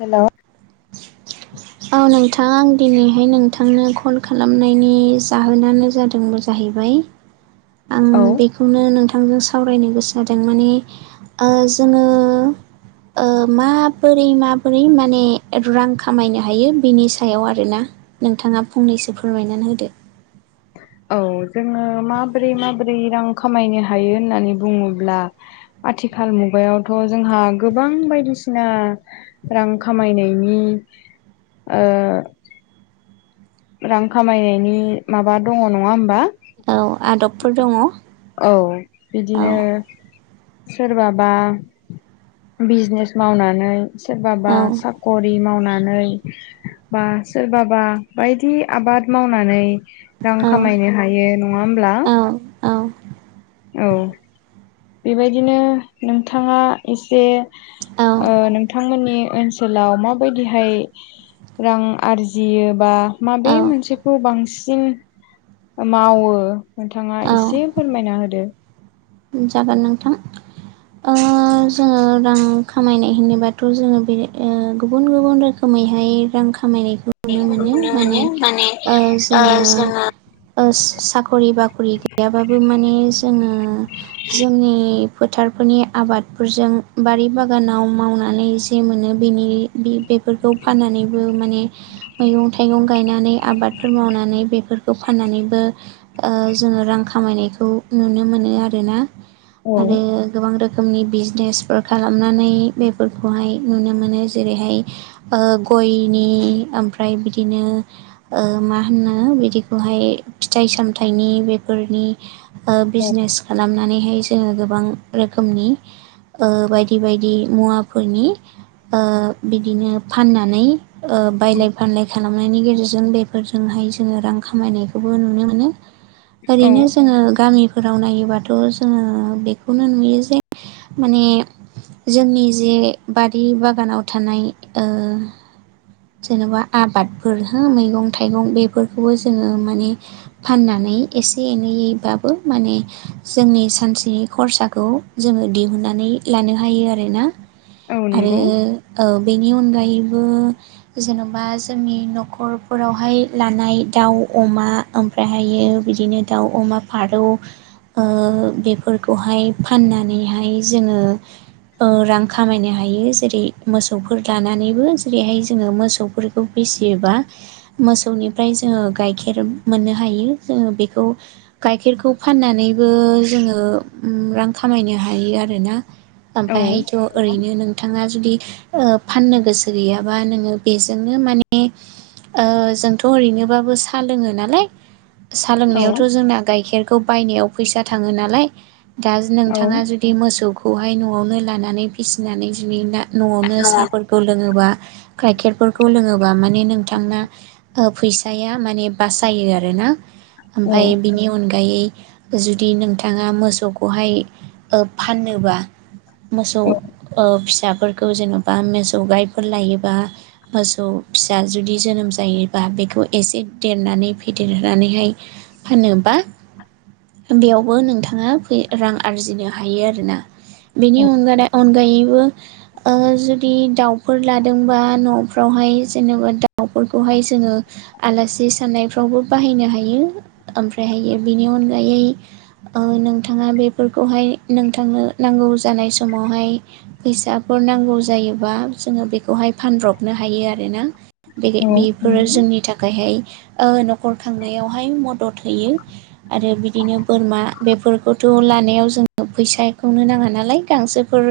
Hello. [inaudible] औ नोंथां आं दिनैहाय नोंथांनो कल खालामनायनि जाहोनानो जादों मोजां हायबाय आं औ बेखौनो नोंथ बिथांजों सावरायनो गोसो जादों माने जोङो ओ माबोरै माबोरै माने रां खामायनो हायो बिनि सायाव आरोना नोंथाङा फंनैसो फोरमायनानै होदो। औ जोङो माबोरै माबोरै रां खामायनो हायो होननानै बुङोब्ला आथिखाल मुगायावथ' जोंहा गोबां बायदिसिना रां खामायनायनि ओ रां खामायनायनि माबा दङ नङा होमबा। औ आदबफोर दङ औ औ औ बिदिनो सोरबाबा बिजनेस मावनानै सोरबाबा औ साख'रि मावनानै बा सोरबाबा बायदि आबाद मावनानै रां औ खामायनो हायो। नङा होमब्ला औ औ बेबायदिनो नोंथाङा एसे औ ओ नोंथांमोननि ओनसोलाव माबायदिहाय रां आरजियो बा माबे औ मोनसेखौ बांसिन मावो नोंथाङा औ एसे फोरमायना होदो। जागोन नोंथां। ओ जोङो रां खामायनाय होनोबाथ' जोङो बे ओ गुबुन -गुबुन रोखोम यैहाय रां खामायनायखौ नुनो मोनो माने ओ जोङो ओ स साखरि बाखरि गैयाबाबो माने जोङो जोंनि फोथारफोरनि आबादफोरजों बारि बागानाव मावनानै जे मोनो बेनि बि बेफोरखौ फाननानैबो माने मैगं थाइगं गायनानै आबादफोर मावनानै बेफो फोरखौ फाननानैबो ओ जोङो रां खामायनायखौ नुनो मोनो आरोना आरो औ गोबां रो खोमनि बिजनेस फोर खालामनानै बेफोरखौहाय नुनो मोनो जेरैहाय ओ गयनि आमफ्राय बिदिनो ओ मा होनो बिदिखौहाय फिथाइ सामथाइनि बेफोरनि ओ औ बिजनेस उमनानैहाय जोङो गोबां रोखोमनि ओ बायदि बायदि मुवाफोरनि ओ बिदिनो फाननानै बायलाय फानलाय खालामनायनि गेजेरजों जों बेफौरजोंहाय जोङो रां खामायनायखौबो नुनोमोननो औ आरैनो जोङो गामि फोराव नायोबाथ' जोङो बेखौनो नुयो जे माने जोंनि जे बारि बागानाव थानाय ओ जेन'बा आबादफोर हो मैगं थाइगं बेफोरखौबो जोङो माने फाननानै एसे एनैबाबो माने जोंनि सानसेनि खरसाखौ जोङो दिहुनना नै लानो हायो आरोना आरो नंगौ औ बेनि अनगायैबो जेन'बा जोंनि न'खरफोरावहाय लानाय दाउ अमा ओमफ्रायहायो बिदिनो दाउ अमा फारौ ओ बेफोरखौहाय फाननानैहाय जोङो रां खामायनो हायो ।जेरै मोसौफोर लानानैबो जेरैहाय जोङो मोसौफोरखौ फिसियोबा मोसौनिफ्राय जोङो गाइखेर मोननो हायो। जोङो बेखौ गाइखेरखौ फाननानैबो जोङो उ रां खामायनो हायो आरो। रोना औ ओमफायहायथ' ओरैनो नोंथाङा जुदि ओ फाननो गोसो गैया बा नोङो बेजोंनो माने ओ जोंथ' ओरैनोबाबो साहा लोङो नालाय सा औ लोंनायावथ' जोंना गाइखेरखौ बायनायाव फैसा थाङो नालाय दा औ नोंथाङा जुदि मोसौखौहाय न'आवनो लानानै फिसिनानै जुदि ना न'आवनो साफोरखौ लोङोबा गाइखेरफोरखौ लोङोबा माने नोंथांना ओ फैसाया माने बासायो आरोना ओमफाय बिनि अनगायै जुदि नोंथाङा मोसौखौहाय ओ फाननोबा मोसौ ओ फिसाफोरखौ जेन'बा मोसौ गायफोर लायोबा फासौ फिसा जुदि जोनोम जायोबा बेखौ एसे देरनानै फेदेरनानैहाय फानो बा बेयावबो नोंथाङा फे रां आरजिनो हायो आरोना बेनि अनगानाय अनगायैबो ओ जुदि दाउफोर ला दोंबा न'फोरावहाय जेनेबा दाउफोरखौहाय जोङो आलासि सोनायफ्रावबो बाहाय नो हायो ओमफ्रायहायो बेनि अनगायै ओ नोंथाङा बेफोरखौहाय नोंथांनो नांगौ जानाय समावहाय फैसा नांगौ जायोबा जोङो बे खौहाय फानब्रबनो हायो आरोना बे-बेफोरो जोंनि थाखायहाय ओ न'खर खांनायावहाय मदद होयो आरो बिदिनो बोरमा बेफोरखौथ' लानायाव जों फैसायखौनो नाङा नालाय गांसोफोर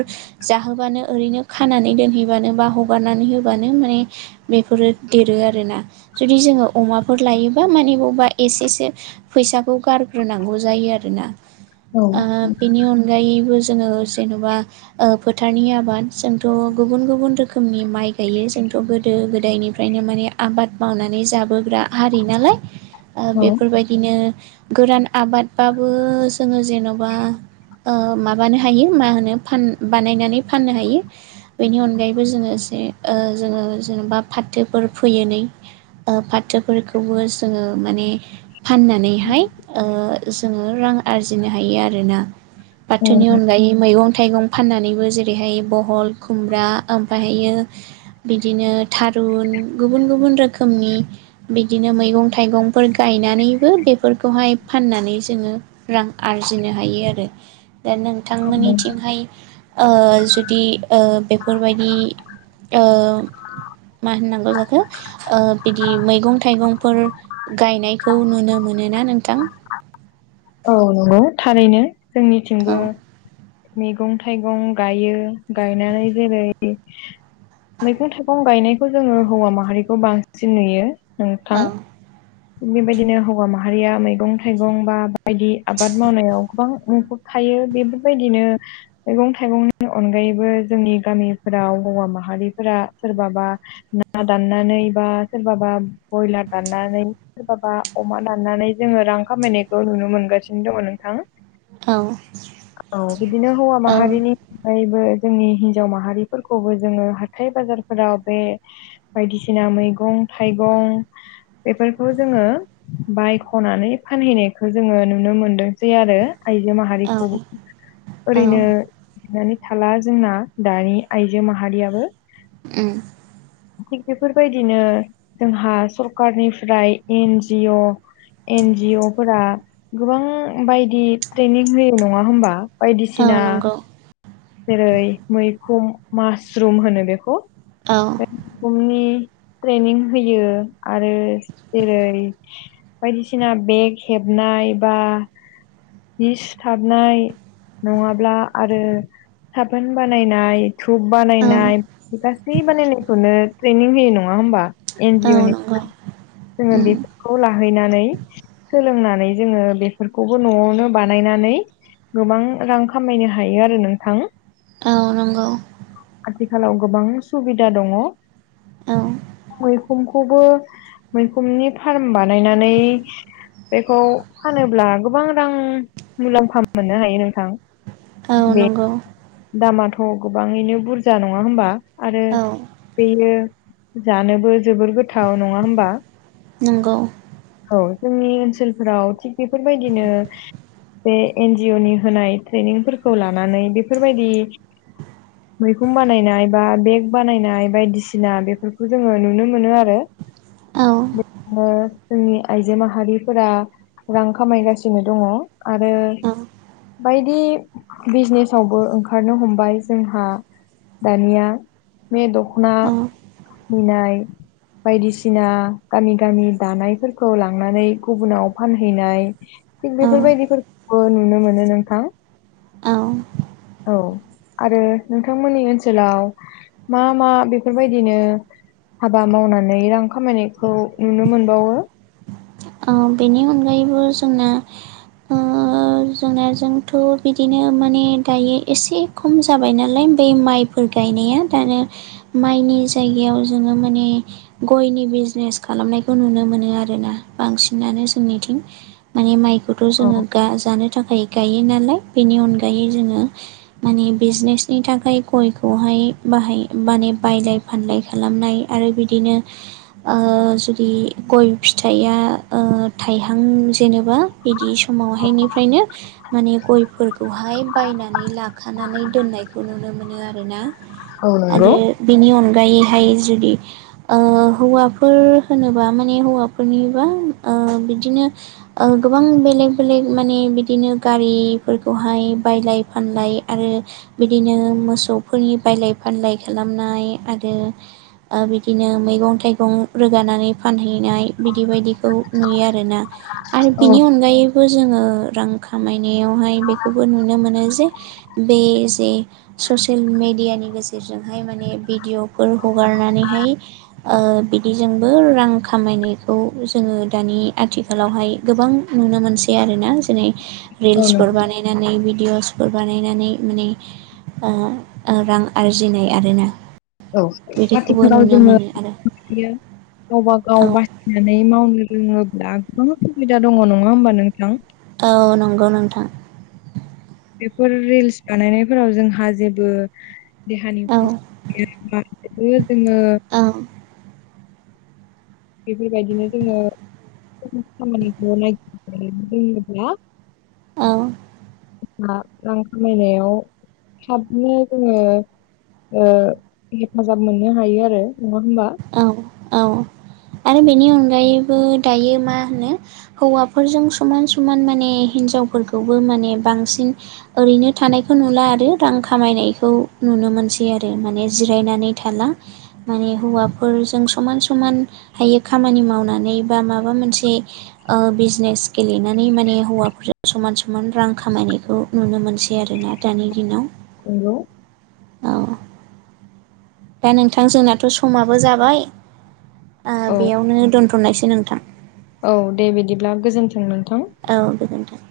जाहोबानो ओरैनो खानानै दोनहै इबानो बा ह गारनानै होबानो माने बेफोरो देरो आरोना जुदि जोङो अमाफोर लायोबा मोने इमुबा एसेसो फैसाखौ गारग्रोनांगौ जायो आरोना ओ बेनि अनगायैबो जोङो जेन'बा ओ फोथारनि आबाद जोंथ' गुबुन गुबुन रो खोमनि माइ गायो जोंथ' गोदो-गोदायनिफ्रायनो माने आबाद मावनानै जाबोग्रा हारि नालाय ओ बेफोरबायदिनो गोरान आबादबाबो जोङो जेनेब्ला ओ माबानो हायो मा होनो फान बानायनानै फाननोहायो बेनि अनगायै बोसे ओ जोङो ए जोङो जेनेबा फाथोफोर फोयोनै ओ फाथोफोरखौबो जोङो माने फाननानैहाय ओ जोङो रां आरजिनो हायो आरोना फाथोनि औ अनगायै मैगं-थाइगं फाननानैबो जेरैहाय बहल, खुमब्रा, ओमफायहायो बिदिनो थारुन गुबुन गुबुन रोखोमनि बिदिनो मैगं-थाइगंफोर गाय नानैबो बेफोरखौहाय फाननानै जोङो रां आरजिनो हायो आरो दा औ नोंथांमोननिथिंहाय ओ जुदि ओ बे फोरबायदि ओ मा होननांगौ जाखो ओ बिदि मैगं-थाइगंफोर गायनायखौ नुनो मोनोना नोंथां? औ नंगौ थारैनो औ जोंनिथिंबो मैगं-थाइगं गायो गायनानै जेरै मैगं-थाइगं गायनायखौ जोङो हौवा माहारिखौ बांसिन नुयो नोंथां। औ बेबायदिनो हौवा माहारिया मैगं-थाइगं बा बायदि आबाद मावनायाव गोबां न'खर थायो बेफोरबायदिनो मैगं-थाइगंनि अनगायैबो जोंनि गामिफोर राव हौवा माहारि फोरा सोरबाबा ना दाननानै बा सोरबाबा बयलार दाननानै माबा अमा दाननानै जोङो रां खामायनायखौ नुनो मोनगासिनो दङ नोंथां। औ औ बिदिनो हौवा औ माहारिनि ओ जोंनि हिनजाव माहारिफोरखौबो जोङो हा थाइ बाजारफोराव बे बायदिसिना मैगं-थाइगं बेफोरखौ जोङो बायख'नानै फानहैनायखौ जोङो नुनो मोनदोंसै आरो। आइजो औ माहारिखौ औ ओरैनो नानै थाला जोंना दानि आइजो माहारियाबो उम थिग बेफोरबायदिनो जोंहा सरखारारनिफ्राय इनजिअ एन जिअ फोरा गोबां बायदि ट्रेनिं होयो नङा होमबा? औ बायदिसिना नंगौ जेरै मैखम मासरुम होनो बेखौ औ पेतफमनि ट्रेनिं होयो आरो जेरै बायदिसिना बेग हेबनाय बा जि सुथारनाय नङाब्ला आरो साबोन बानायनाय धुप औ बानायनाय गासै बानायनायखौनो ट्रेनिं होयो नङा नङा होमबा एन औ जिअ नि नंगौ जोङो उम बेफोरखौ लाहैनानै सोलोंना फ्राय जोङो बेफोरखौबो न'आवनो बानायनानै गोबां रां खामायनो हायो आरो नोंथां औ नंगौ। आथिखालाव गोबां सुबिदा दङ औ मैखुमखौबो मैखुननि फार्म बानायनानै बेखौ फानोब्ला गोबां रां मुलाम्फा मोननो हायो नोंथां। औ बे नंगौ दामाथ' गोबाङैनो बुरजा नङा हबा। आरो औ बेयो जानोबो जोबोर गोथाव नङा होमबा। नोंंगौ औ जोंनि ओनसोलफ्राव थिग बेफोरबायदिनो बे एनजिअ नि होनाय ट्रेनिंफोरखौ लानानै बेफोरबायदि मैगं बानायनाय बा बेग बानायनाय बायदिसिना बेफोरखौ जोङो नुनो मोनो आरो औ औ [unintelligible] जोंनि आइजो माहारिफोरा रां खामायगासिनो दङ आरो औ बायदि बिजनेसावबो ओंखारनो हमबाय जोंहा दानिया। बेे दख'ना फैनाय बायदिसिना गामि गामि दानाय फोरखौ लांनानै गुबुनाव फानहैनाय थिग औ बेफोरबायदिफोरखौ नुनो मोनो नोंथां। [unintelligible] औ आरो नोंथांमोननि ओनसोलाव मा मा बेफोरबायदिनो हाबा मावनानै रां खामायनायखौ नुनो मोनबावो। बेनि अनगायैबो जोंना ओ जोंनाजोंथ' बिदिनो माने दायो एसे खम जाबाय नालाय बै माइफोर गायनाया दा नो माइनि जायगायाव जोङो माने गयनि बिजनेस खालामनायखौ नुनो मोनो आरोना बांसिनानो जोंनिथिं माने माइखौथ' औ जोङो गा जानो थाखाय गायो नालाय बेनि अनगायै जोङो माने बिजनेसनि थाखाय गयखौहाय नै बाहाय माने बायलाय फानलाय खालामनाय आरो बिदिनो ओ जु गय फिथाइया ओ थाइहां जेनेबा बिदि समावहायनिफ्रायनो माने गयफोरखौहाय बायनानै लाखानानै दोननायखौ नुनो मोनो आरोना औ नंगौ आरो बिनि अन दायोहाय जुदि ओ हौवाफोर होनोबा माने हौवाफोरनि बिदिनो गोबां बेलेक बेलेक माने बिदिनो गारिफोरखौ बेहाय बायलाय फानलाय आरो बिदिनो मोसौफोरनि बायलाय फानलाय खालामना आरो बिदिनो मैगं थाइगं रोगानानै फानहैनाय बि बि बायदिखौ नुयो आरोना आरो औ बिनि अनगायैबो जोङो रां खामायनायावहाय बेखौबो नुनो मोनो जे बे जे ससियेल मेडियानि गेजेरजोंहाय माने भिडिअ'फोर हगारनानैहाय ओ बिदि जोंबो रां खामायनाय खौ जोङो दानि आथिखालावहाय गोबां नुनो मोनसै आरोना जेरै- औ नों रिल्सफोर बानायनानै भि डिअ'सफोर बानायनानै माने ओ ओ रां आरजिनाय आरोना औ बिदिखौबो जाथिफोराव नुनो जोङो मोनो आरो गावबा औ गाव ब नानै मावनो रोङोब्ला गोबां सुबिदा दङ नङा होमबा नोंथां। औ नंगौ नोंथां। बेफोर रिल्स बानायनायफोराव जोंहा जेबो देहानि औ खस बेदिनो जोङो। औ बेफोरबायदिनो जोङो [unintelligible] औ [unintelligible] रां खामायनायाव थाबनो जोङो ओ हेफाजाब मोननो हायो आरो नङा होमबा। औ औ। आरो बेनि अनगायैबो दायो मा होनो हौवाफोरजों समान समान माने हिनजावफोरखौबो माने बांसिन ओरैनो थानायखौ नुला आरो रां खामायनायखौ नु ननो मोनसै आरो माने जिरायनानै थाला माने हौवा फोरजों समान समान हायो खामानि मावनानै बा माबा मोनसे ओ बिजनेस सिगेलेनानै माने हौवाफोरजों समान समान रां खामायनायखौ नुनो मोनसै आरोना दानि दिनाव। नंगौ। औ दा नोंथां जोंनाथ' समाबो जाबाय औ बेयावनो दोनथ' थ'नायसै नोंथां औ दे बिदिब्ला गोजोन्थों नों औ गोजोन्थों